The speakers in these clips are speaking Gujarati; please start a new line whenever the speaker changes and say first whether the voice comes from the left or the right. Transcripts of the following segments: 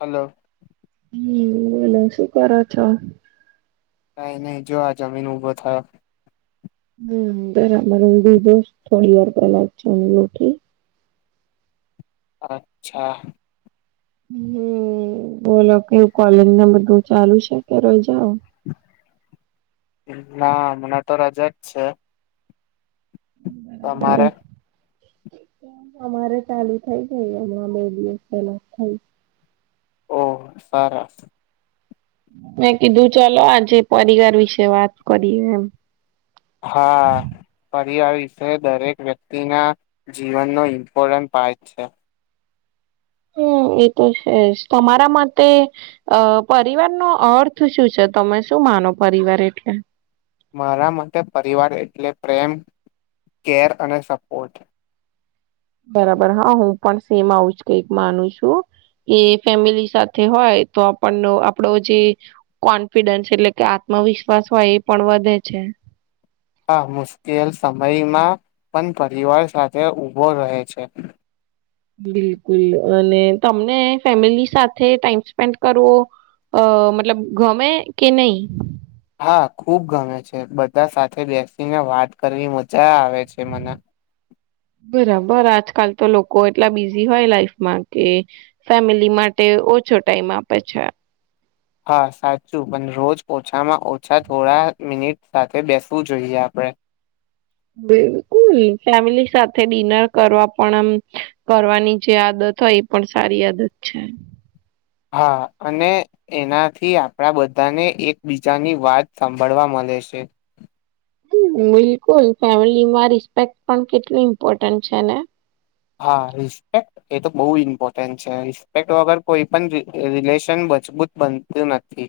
left: હલો.
right: હમ્મ, બોલો શું કરો છો?
left: કઈ નહી, જો આ જમીને ઊભો થયો.
right: હમ્મ, બરાબર, ઉભી બસ થોડી વાર પેલા જ જમીને ઉઠી.
left: અચ્છા.
right: હમ્મ્મ, બોલો કે કોલેજના બધું ચાલુ છે કે રજાઓ?
left: ના, હમણાં તો રજા જ છે.
right: બરાબર
left: તમારે?
right: અમારે ચાલુ થઈ ગઈ હમણાં બે દિવસ પહેલા થઇ.
left: ઓ, સારા.
right: મેં કીધું ચાલો આજે પરિવાર વિશે વાત કરીએ એમ.
left: હા, પ રિવાર વિષય દરેક વ્યક્તિના જીવનનો ઇમ્પોર્ટન્ટ પાર્ટ છે.
right: હમ્મ. એ તો છે જ, તમારા માટે અ પરિવાર નો અર્થ શું છે, તમે શું માનો પરિવાર એટલે?
left: મારા માટે પરિવાર એટલે પ્રેમ, કેર અને સપોર્ટ.
right: બરાબર, હા હું પણ સેમ આવું જ કઈક માનું છું. એ ફેમિલી સાથે હોય, તો આપળનો આપડો જે કોન્ફિડન્સ એટલે કે આ ત્મવિશ્વાસ હોય એ પણ વધે છે.
left: હા, મુશ્કેલ સમયમાં પણ પરિવાર સાથે ઉભો રહે છે.
right: બિલકુલ, અને તમને ફેમિલી સાથે ટાઈમ સ્પેન્ડ કરવો અ મતલબ ગમે કે નઈ?
left: હા, ખુબ ગમે છે, બધા સાથે બેસીને વાત કરવી મજા આવે છે મને.
right: પણ આજકાલ તો લોકો એટલા બિઝી હોય લાઈફમાં, કે ફેમિલી માટે ઓછો ટાઈમ આપે છે.
left: હા સાચું, પણ રોજ ઓછામાં ઓછા થોડા મિનિટ સાથે બેસવું જોઈએ આપણેે.
right: [inaudible] બિલકુલ, ફેમિલી સાથે ડિનર કરવા પણ અમ કરવાની જે આદત અથવા એ પણ સારી આદત છે.
left: હા, અને એનાથી આપણા બધાને એકબીજાની વાત સાંભળવા મ ળે છે.
right: બિલકુલ, ફેમિલીમાં રિસ્પેક્ટ પણ કેટલી ઇમ્પોર્ટન્ટ છે ને.
left: હા રિસ્પેક્ટ, એ તો બઉ ઇમ્પોર્ટન્ટ છે, રિસ્પેક્ટ વગર કોઈ પણ રિ રિલેશન મજબૂત બનતું નથી.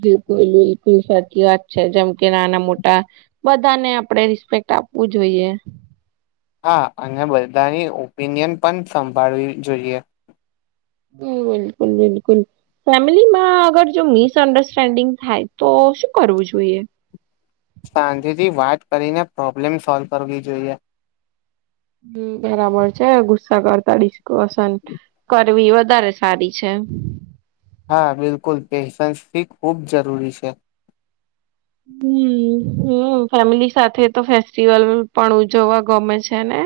right: બિલકુલ, બિલકુલ સાચી વાત છે, જેમ કે નાના મોટા બધાને આપણે રિસ્પેક્ટ ટાપવું જોઈએ
left: હા, અને બધાની ઓપિનિયન પણ સંભાળવી જોઈએ
right: હ, બિલકુલ ફેમિલીમાં અગર જો મિસઅન્ડરસ્ટેન્ડિંગ થાય, તો શું કરવું જોઈએ
left: શાંતિથી વાત કરીને પ્રોબ્લેમ સોલ કરવી જોઈએ
right: હ, બરાબર છે ગુસ્સા કરતા ડિસ્કશન કરવી વધારે સારી છે [unintelligible]
left: હા, બિલકુલ પેશન્સ ખૂબ જરૂરી છે
right: હમ હમ, ફેમિલી સાથે તો ફેસ્ટિવલ પણ ઉજવવા ગમે છે ને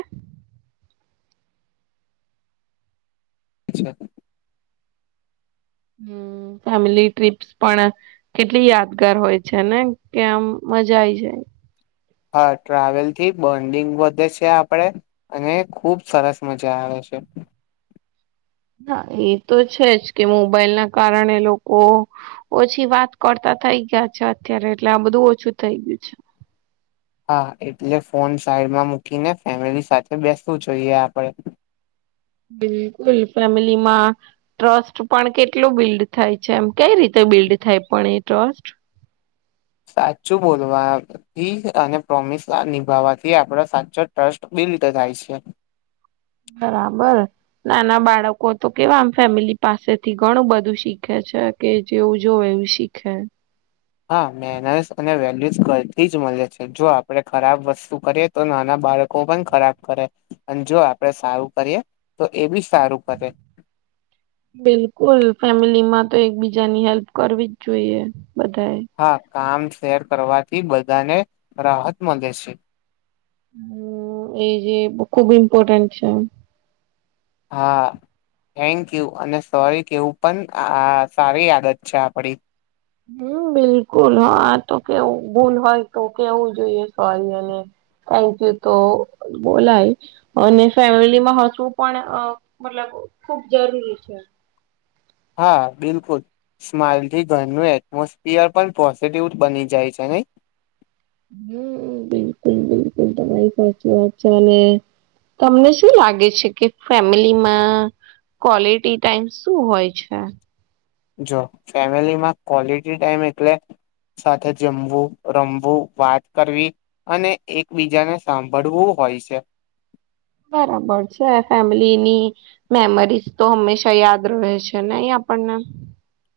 left: હાચી વાત
right: હું ફેમલી ટ્રીપ્સ પણ કેટલી યાદગાર હોય છે ને કે આમ મજા આઈ જાય
left: હા, ટ્રાવેલ થી બોન્ડિંગ વધે છે આપડે અને ખુબ સરસ મજા આવે છે છે
right: [unintelligible] હા એ તો છે જ કે મોબાઈલ ના કારણે લોકો ઓછી વાત કરતા હતા થઈ ગયા છે અત્યારે એટલે આ બધું ઓછું થઈ ગયું છે
left: હા એટલે ફોન સાઈડમાં મૂકીને ફેમિલી સાથે બેસવું જોઈએ આપડે.
right: હું. બિલકુલ. ફેમિલીમાં ટ્રસ્ટ પણ કેટલું બિલ્ડ થાય છે એમ. કઈ રીતે બિલ્ડ થાય પણ એ ટ્રસ્ટ
left: સાચું બોલવાથી અને પ્રોમિસ નિભાવવાથી આપડો સાચો ટ્રસ્ટ બિલકુલ. રીતે થાય છે.
right: [unintelligible] [inaudible] બરાબર નાના બાળકો તો કેવા ફેમિલી પાસેથી ઘણું બધું શીખે છે કે જેવું જોવે એવું શીખે.
left: હા, મહેનસ અને વેલ્યુસ કલથી જ મલે છે. જો આપડે ખરાબ વસ્તુ કરીએ તો નાના બાળકો પણ ખરાબ કરે અને જો આપડે સારું કરીએ તો એ બી સારું કરે.
right: બિલકુલ. ફેમિલીમાં તો એકબીજાની હેલ્પ કરવી જ જોઈએ બધાએ.
left: હા કામ શેર કરવાથી બધાને રાહત મલે સે.
right: હું એ જે ખુબ ઇમ્પોર્ટન્ટ છે.
left: હા. થેન્કયુ અને સોરી કેવું પણ આ સારી આદત છે આપડી.
right: હું બિલકુલ હા તો કેવું ભૂલ હોય તો કેવું જોઈએ સોરી અને થેન્કયુ તો બોલાય, અને ફેમિલીમાં હજુ પણ મતલબ ખુબ જરૂરી છે.
left: હા બિલકુલ. સ્માઇલથી ઘરનું એટમોસ્ફિયર પણ પોઝિટિવ બની જાય છે નહીં.
right: હું બિલકુલ બિલકુલ તમાઈ સાચી વાત છે અને તમને શું લાગે છે કે ફેમિલીમાં. ક્વોલિટી ટાઈમ શું હોય છે?
left: જો ફેમિલીમાં ક્વોલિટી ટાઈમ એટલે સાથે જમવું રમવું વાત કરવી, અને એકબીજાને સાંભળવું હોય છે.
right: [unintelligible] [inaudible] બરાબર છે ફેમિલીની, મેમરીઝ તો હંમેશા યાદ રહે છે નય પણ ને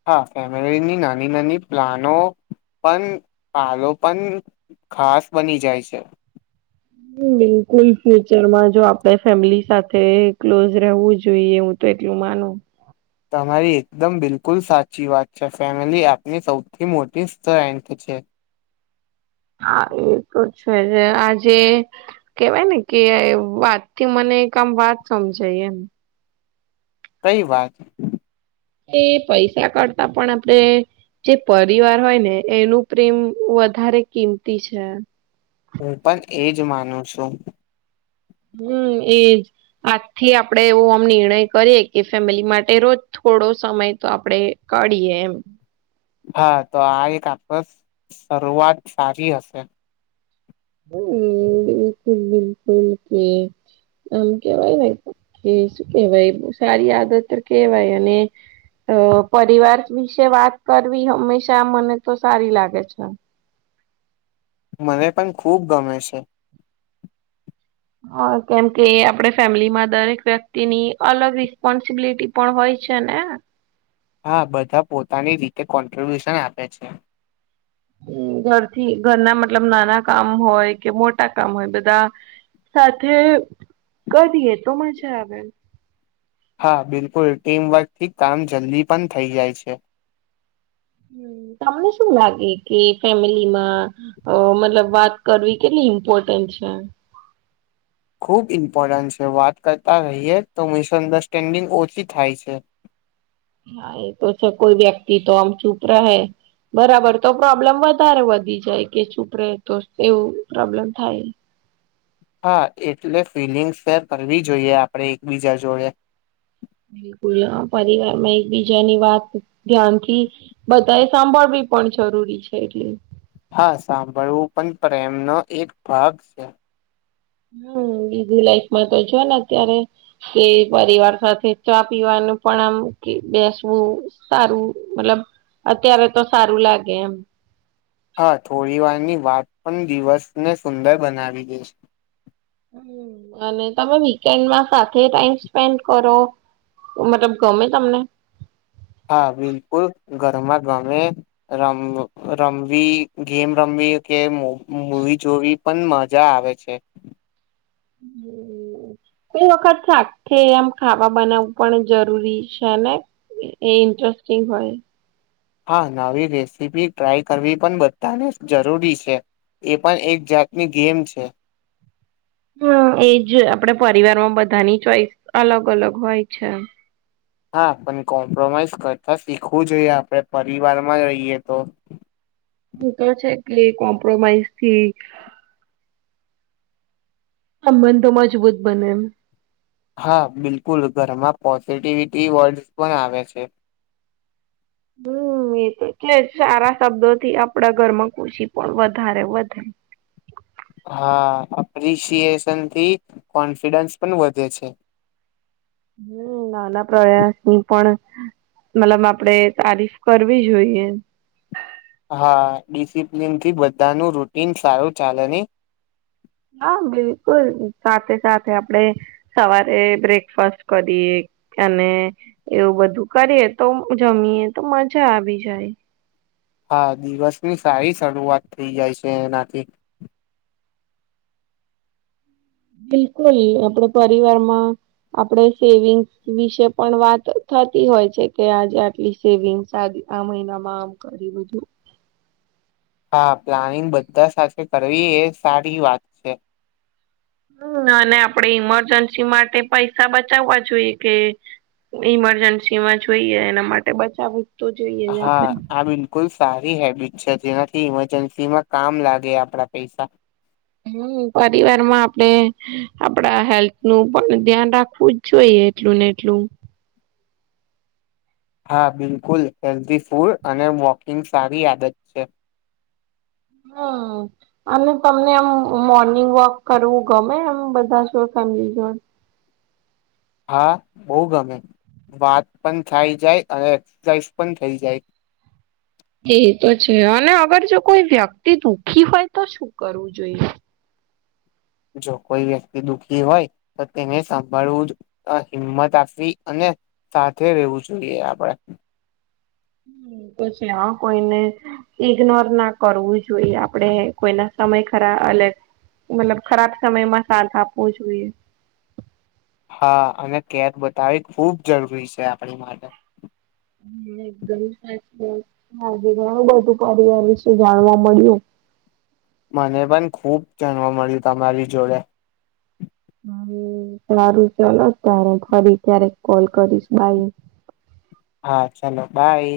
left: હા ફેમિલી ની નાની નાની પ્લાનો પણ પાલો પણ ખાસ બની જાય છે.
right: બિલકુલ ફ્યુચરમાં જો આપણે ફેમિલી સાથે ક્લોઝ રહેવું જોઈ એ હું તો એટલું માનું.
left: તમારી એકદમ બિલકુલ સાચી વાત છે, ફેમિલી આપની સૌથી મોટી [unintelligible] ચેક
right: હા એતો છેને આજે કેવાય ને કે વાત થી મને કામ હા, તો અમે જઈ એમ
left: કઈ વાત
right: એ પૈસા કરતા પણ આપડે જે પરિવાર હોય ને એનું પ્રેમ વધારે કિંમતી છે
left: હું પણ એજ માનું છું
right: હમ એજ આજથી આપણેે એવો આમ નિર્ણય કરીએ કે ફેમિલી માટે રોજ થોડો સમય તો આપણેે કાડીેમ
left: હા તો આ એક આપસ શરૂઆત સારી હશે
right: હમ બિલકુલ બિલકુલ કે આમ કેવાયય કે કેવાય સારી આદત કેવાય અને અ પરિવાર વિશે વાત કરવી હંમેશા મને તો સારી લાગે છે [inaudible]
left: મને પણ ખૂબ ગમે છે
right: હા કેમકે આપે ફેમિલીમાં દરેક વ્યક્તિની અલગ રિસ્પોન્સિબિલિટી પણ હોય છે ના
left: હા બધા પોતાની રીતે કોન્ટ્રિબ્યુશન આપે છે
right: હમ ઘરથી ઘરના મતલબ નાના કામ હોય કે મોટા કામ હોય બધા સાથે કરીએ તો મજા આવે
left: હા બિલકુલ ટીમવર્કથી કામ જલ્દી પણ થઈ જાય છે
right: તમને શું લાગે કે ફેમિલીમાં મતલબ વાત કરવી કેટલી ઇમ્પોર્ટન્ટ છે
left: ખૂબ ઇમ્પોર્ટન્ટ છે વાત કરતા રહીએ તો મિસઅન્ડરસ્ટેન્ડિંગ ઓછી થાય છે
right: હા એ તો છે કોઈ વ્યક્તિ તો આમ ચૂપ રહે બરાબર તો પ્રોબ્લેમ વધારે વધી જાય કે છૂપરે તો એવું પ્રોબ્લેમ થાય હ
left: હા એટલે ફિલિંગ્ શેર કરવી જોઈએ આપણે એકબીજા જોડે
right: બિલકુલ હ પરિવાર માં એકબીજાની વાત ધ્યાનથી બતાય સાંભળી પણ જરૂરી છે એટલે
left: હા સાંભળવું પણ પ્રેમનો એક ભાગ છે
right: હમ બીજીું લાઈફમાં તો છે ને અત્યારે કે પરિવાર સાથે ચા પીવાના પણ આમ બેસવું સારું મતલબ અત્યારે તો સારું લાગે એમ
left: હા થોડી વારની વાત પણ દિવસને સુંદર બનાવી દઈ છે
right: હ અને તમે વીકેન્ડમાં સાથે ટાઈમ સ્પેન્ડ કરો મતલબ ગમે તમને
left: હા બિલકુલ ઘરમાં ગમે રમ રમવી ગેમ રમવી કે મુવી જોવી પણ મજા આવે છે
right: હમ કોઈ વખત સા આમ ખાવા બનાવવું પણ જરૂરી છે ને એ ઇન્ટરેસ્ટિંગ હોય
left: હા નવી રેસીપી ટ્રાય કરવી પણ બધાને જરૂરી છે એ પણ એક જાતની ગેમ છે
right: હમ એજ આપડે પરિવારમાં બધાની ચોઈસ અલગ અલગ હોય છે
left: હા પણ કોમ્પ્રોમાઈઝ કરતા શીખવું જોઈએ આપણે પરિવાર માં રહીએ તો
right: હું તો છે કેટલે કોમ્પ્રોમાઈઝથી આબંધ તો મજબૂત બને એમ
left: હા બિલકુલ ઘરમાં પોઝિટિવિટી વર્ડસ પણ આવે છે
right: હલો એ તોટલે સારા શબ્દોથી આપડા ઘરમાં ખુશી પણ વધારે વધે [unintelligible]
left: હા એપ્રિશિએશનથી કોન્ફિડન્સ પણ વધે છે
right: હમ નાના પ્રયાસ ની પણ મલમ આપડે તારીફ કરવી જોઈએ
left: હા ડિસિપ્લિનથી બધાનું રૂટીન સારું ચાલે નિહ
right: હા બિલકુલ સાથે સાથે આપડે સવારે બ્રેકફાસ્ટ કરીએ અને એવું બધું કરીએ તો જમીયએ તો મજા આવી જાય
left: હા દિવસની સારી શરૂઆત થઈ જાય છે એનાથી
right: બિલકુલ આપડ પરિવારમાં આપડ સેવિંગ્સ વિશે પણ વાત થતી હોય છે કે આજે આટલી સેવિંગ્સ આવી આ મહિનામાં આમ કરી લિધું
left: હા પ્લાનિંગ બધા સાથે કરવી એ સારી વાત છે
right: હું અને આપણેે ઈમરજન્સી માટે પૈસા બચાવવા જોઈએ કે ઈમરજન્સી માં જોઈએ એના માટે બચાવી
left: હા આ બિલકુલ સારી હેબિટ છે જેનાથી ઇમરજન્સીમાં કામ લાગે આપડા પૈસા
right: હું પરિવાર માં આપણે આપડા હેલ્થ નું પણ ધ્યાન રાખવું જ જોઈએ એટલું ને એટલું
left: હા બિલકુલ હેલ્ધી ફૂડ અને વોકિંગ સારી આદત છે
right: [inaudible] હું અને તમને એમ મોર્નિંગ વોક કરવું ગમે એમ બધા જોતા હીજ
left: હા બહુ ગમે વાત પણ થઈ જાય અને એક્સરસાઇઝ પણ થઈ જાય
right: એ તો છે અને અગર જો કોઈ વ્યક્તિ દુઃખી હોય તો શું કરવું જોઈએ
left: જો કોઈ વ્યક્તિ દુખી હોય તો તેને સાભળવું જ હિંમત આપવી અને સાથે રહેેવું જોઈએ આપડે
right: હ પછી હ કોઈને ઈગ્નોર ના કરવું જોઈએ આપડે કોઈને સમય ખરા અલગ મતલબ ખરાબ સમયમાં સાથ આપવો જોઈએ
left: હા અને કેફ બતાવી ખૂબ જરૂરી છે આપણી માટે
right: હા ઘણું બધું પરિવાર વિશે જાણવા મળ્યું [inaudible]
left: મને પણ ખુબ જાણવા મળ્યું તમારી જોડે
right: હુ સારું ચલો તારે ફરી ત્યારે કોલ કરીશ બાઈ [inaudible]
left: હા ચાલો બાય